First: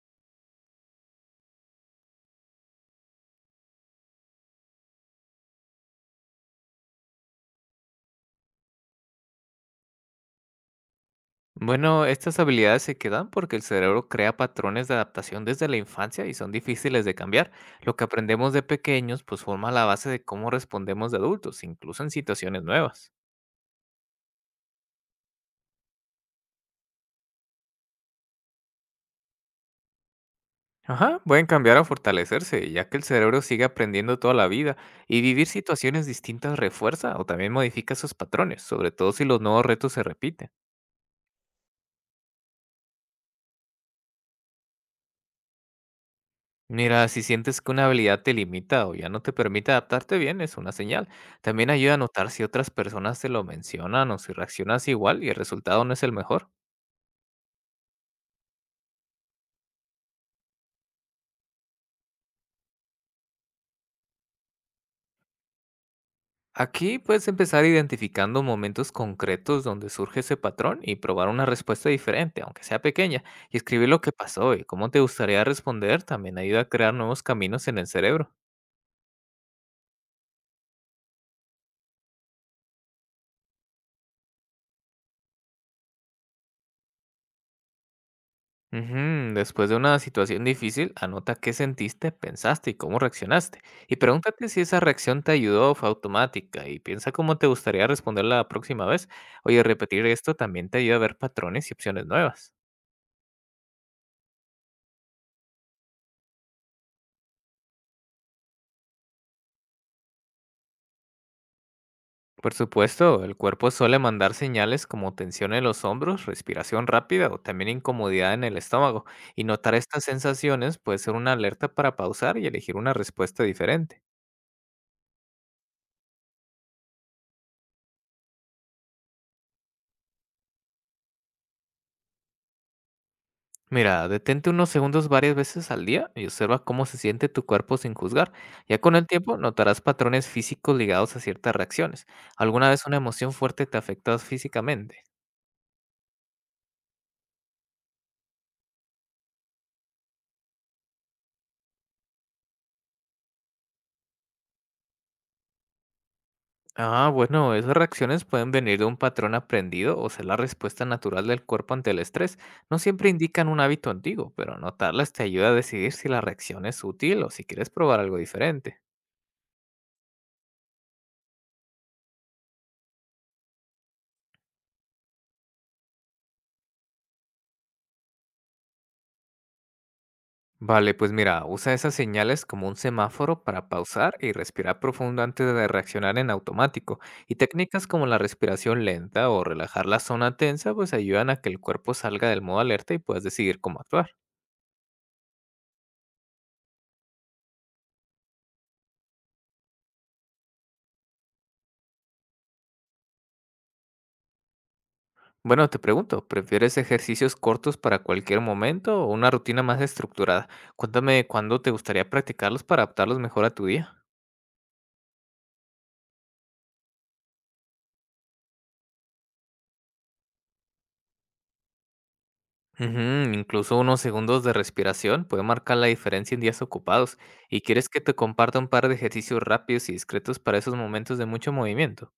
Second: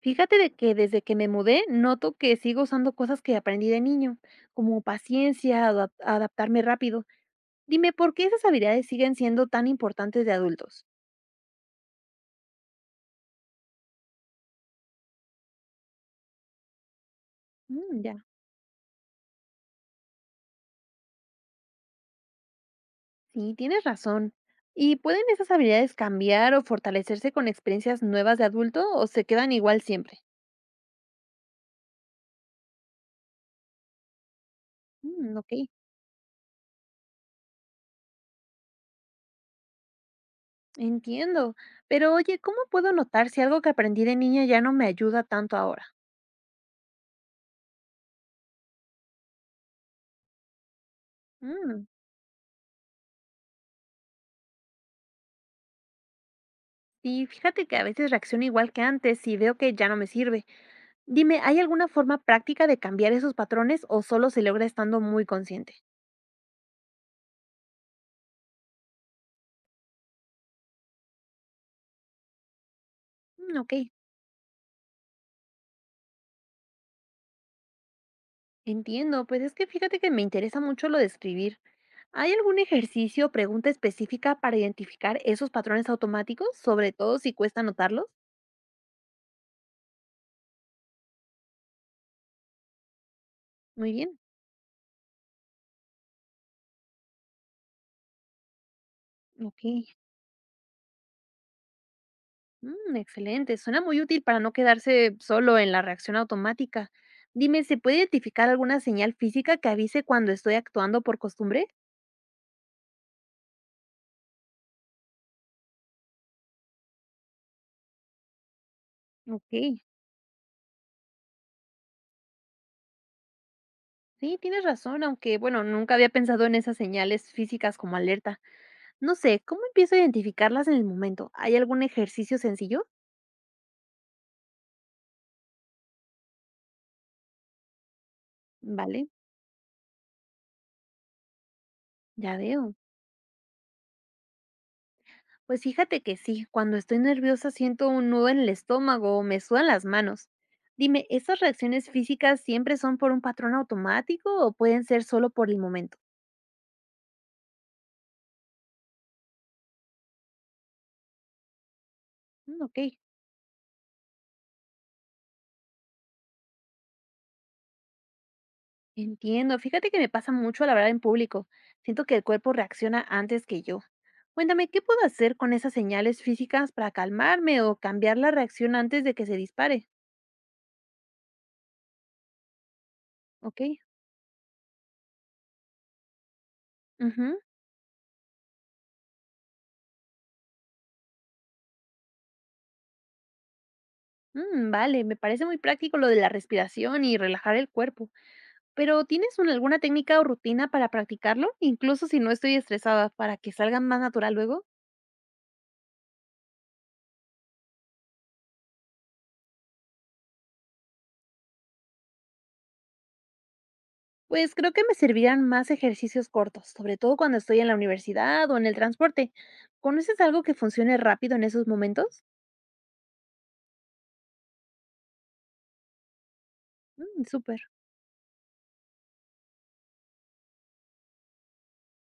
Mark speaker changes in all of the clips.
Speaker 1: Fíjate de que desde que me mudé noto que sigo usando cosas que aprendí de niño, como paciencia, adaptarme rápido. Dime, ¿por qué esas habilidades siguen siendo tan importantes de adultos?
Speaker 2: Bueno, estas habilidades se quedan porque el cerebro crea patrones de adaptación desde la infancia y son difíciles de cambiar. Lo
Speaker 1: Mm,
Speaker 2: que
Speaker 1: ya,
Speaker 2: aprendemos de pequeños pues forma la base de cómo respondemos de adultos, incluso en situaciones nuevas.
Speaker 1: sí, tienes razón. ¿Y pueden esas habilidades cambiar o fortalecerse con experiencias nuevas de adulto o se quedan igual siempre?
Speaker 2: Ajá, pueden cambiar o fortalecerse, ya que el cerebro sigue aprendiendo toda la vida y
Speaker 1: Mm,
Speaker 2: vivir
Speaker 1: ok,
Speaker 2: situaciones distintas refuerza o también modifica sus patrones, sobre todo si los nuevos retos se repiten.
Speaker 1: entiendo. Pero oye, ¿cómo puedo notar si algo que aprendí de niña ya no me ayuda tanto ahora?
Speaker 2: Mira, si sientes que una habilidad te limita o ya no te permite adaptarte bien, es una señal. También
Speaker 1: Mm,
Speaker 2: ayuda a notar si otras personas te lo mencionan o si reaccionas igual y el resultado no es el mejor.
Speaker 1: sí, fíjate que a veces reacciono igual que antes y veo que ya no me sirve. Dime, ¿hay alguna forma práctica de cambiar esos patrones o solo se logra estando muy consciente?
Speaker 2: Aquí puedes empezar identificando momentos concretos donde surge ese patrón y probar una respuesta diferente, aunque sea pequeña,
Speaker 1: Mm,
Speaker 2: y
Speaker 1: ok,
Speaker 2: escribir lo que pasó y cómo te gustaría responder también ayuda a crear nuevos caminos en el cerebro.
Speaker 1: entiendo. Pues es que fíjate que me interesa mucho lo de escribir. ¿Hay algún ejercicio o pregunta específica para identificar esos patrones automáticos, sobre todo si cuesta notarlos?
Speaker 2: Ujú, después de una situación difícil, anota qué sentiste, pensaste y cómo reaccionaste.
Speaker 1: Muy
Speaker 2: Y
Speaker 1: bien,
Speaker 2: pregúntate si esa reacción te ayudó o fue automática y piensa cómo te gustaría responder la próxima vez. Oye,
Speaker 1: ok.
Speaker 2: repetir esto también te ayuda a ver patrones y opciones nuevas.
Speaker 1: Mm, excelente, suena muy útil para no quedarse solo en la reacción automática. Dime, ¿se puede identificar alguna señal física que avise cuando estoy actuando por costumbre?
Speaker 2: Por supuesto, el cuerpo suele mandar señales como tensión en los hombros, respiración rápida o también incomodidad en el estómago. Y notar
Speaker 1: Ok.
Speaker 2: estas sensaciones puede ser una alerta para pausar y elegir una respuesta diferente.
Speaker 1: Sí, tienes razón, aunque bueno, nunca había pensado en esas señales físicas como alerta. No sé, ¿cómo empiezo a identificarlas en el momento? ¿Hay algún ejercicio sencillo?
Speaker 2: Mira, detente unos segundos varias veces al día y observa cómo se siente tu cuerpo sin juzgar. Ya con el
Speaker 1: Vale,
Speaker 2: tiempo notarás patrones físicos ligados a ciertas reacciones.
Speaker 1: ya
Speaker 2: ¿Alguna
Speaker 1: veo.
Speaker 2: vez una emoción fuerte te afectó físicamente?
Speaker 1: Pues fíjate que sí, cuando estoy nerviosa siento un nudo en el estómago o me sudan las manos. Dime, ¿esas reacciones físicas siempre son por un patrón automático o pueden ser solo por el momento?
Speaker 2: Ah, bueno, esas reacciones pueden venir de un patrón aprendido o ser la respuesta natural del cuerpo ante el estrés.
Speaker 1: Mm,
Speaker 2: No
Speaker 1: ok,
Speaker 2: siempre indican un hábito antiguo, pero notarlas te ayuda a decidir si la reacción es útil o si quieres probar algo diferente.
Speaker 1: entiendo. Fíjate que me pasa mucho al hablar en público. Siento que el cuerpo reacciona antes que yo. Cuéntame, ¿qué puedo hacer con esas señales físicas para calmarme o cambiar la reacción antes de que se dispare?
Speaker 2: Vale, pues mira, usa esas señales como un semáforo
Speaker 1: Ok,
Speaker 2: para pausar y respirar profundo antes de reaccionar en automático. Y
Speaker 1: ujú,
Speaker 2: técnicas como la respiración lenta o relajar la zona tensa, pues ayudan a que el cuerpo salga del modo alerta y puedas decidir cómo actuar.
Speaker 1: mm, vale, me parece muy práctico lo de la respiración y relajar el cuerpo. Pero ¿tienes alguna técnica o rutina para practicarlo, incluso si no estoy estresada, para que salga más natural luego?
Speaker 2: Bueno, te pregunto, ¿prefieres ejercicios cortos para cualquier momento o una rutina más estructurada? Cuéntame cuándo te gustaría practicarlos para adaptarlos mejor a tu día.
Speaker 1: Pues creo que me servirán más ejercicios cortos, sobre todo cuando estoy en la universidad o en el transporte. ¿Conoces algo que funcione rápido en esos momentos?
Speaker 2: Ujú, incluso unos segundos de respiración puede marcar la diferencia en días ocupados.
Speaker 1: Mm, súper.
Speaker 2: ¿Y quieres que te comparta un par de ejercicios rápidos y discretos para esos momentos de mucho movimiento?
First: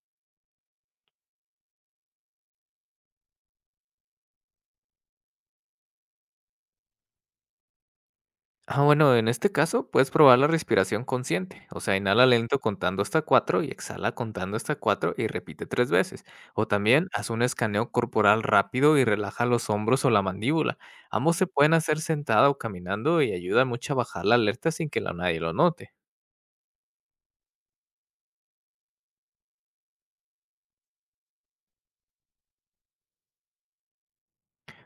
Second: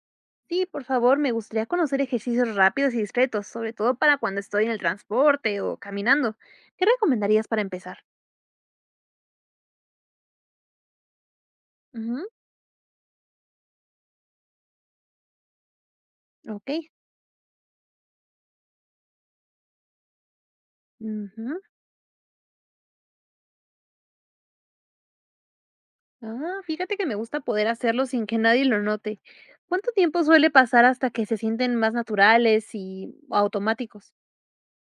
Speaker 1: Sí, por favor, me gustaría conocer ejercicios rápidos y discretos, sobre todo para cuando estoy en el transporte o caminando. ¿Qué recomendarías para empezar?
Speaker 2: Ah, bueno, en este caso puedes probar la respiración consciente, o sea, inhala
Speaker 1: Ujú,
Speaker 2: lento contando hasta 4 y exhala contando hasta 4 y repite tres veces. O
Speaker 1: ok,
Speaker 2: también haz un escaneo corporal rápido y relaja los hombros o la mandíbula. Ambos se
Speaker 1: ujú.
Speaker 2: pueden hacer sentado o caminando y ayuda mucho a bajar la alerta sin que nadie lo note.
Speaker 1: Ah, fíjate que me gusta poder hacerlo sin que nadie lo note. ¿Cuánto tiempo suele pasar hasta que se sienten más naturales y automáticos?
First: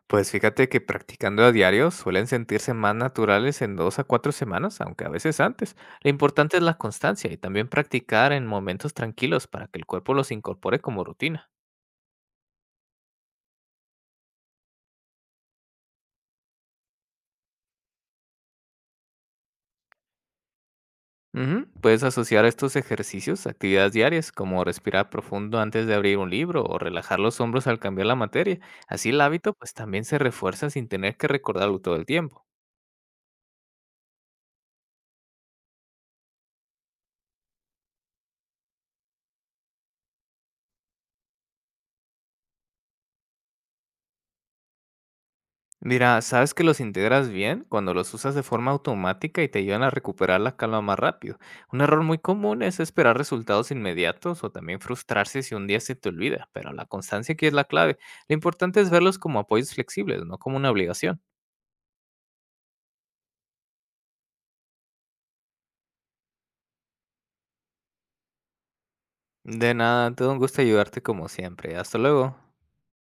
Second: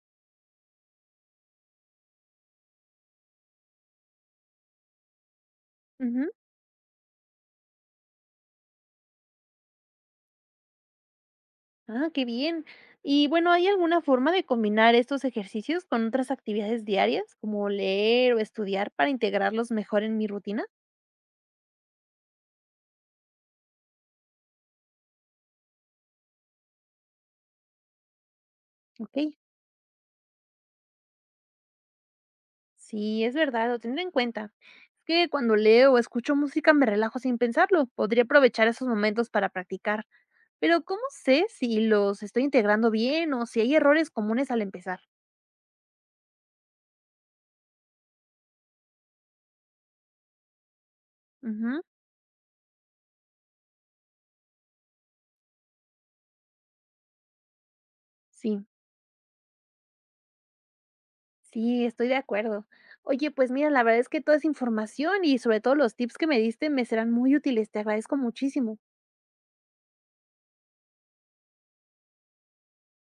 Speaker 2: Pues fíjate que practicando a diario suelen sentirse más naturales en 2 a 4 semanas, aunque a veces antes. Lo
Speaker 1: Ujú,
Speaker 2: importante es la constancia y también practicar en momentos tranquilos para que el cuerpo los incorpore como rutina.
Speaker 1: ah, qué bien. Y bueno, ¿hay alguna forma de combinar estos ejercicios con otras actividades diarias, como leer o estudiar, para integrarlos mejor en mi rutina?
Speaker 2: Ujú, puedes asociar estos ejercicios a actividades diarias, como respirar profundo antes de abrir un libro o relajar los hombros al cambiar la materia. Así
Speaker 1: Ok.
Speaker 2: el hábito pues también se refuerza sin tener que recordarlo todo el tiempo.
Speaker 1: Sí, es verdad, lo tendré en cuenta. Es que cuando leo o escucho música me relajo sin pensarlo. Podría aprovechar esos momentos para practicar. Pero ¿cómo sé si los estoy integrando bien o si hay errores comunes al empezar?
Speaker 2: Mira, sabes que los integras bien cuando los usas de forma automática y te ayudan a recuperar la calma más rápido. Un
Speaker 1: Ujú,
Speaker 2: error muy común es esperar resultados inmediatos o también frustrarse si un día se te olvida, pero la constancia aquí es la clave. Lo
Speaker 1: sí,
Speaker 2: importante es verlos como apoyos flexibles, no como una obligación.
Speaker 1: sí, estoy de acuerdo. Oye, pues mira, la verdad es que toda esa información y sobre todo los tips que me diste me serán muy útiles. Te agradezco muchísimo.
Speaker 2: De nada, todo un gusto ayudarte como siempre. Hasta luego.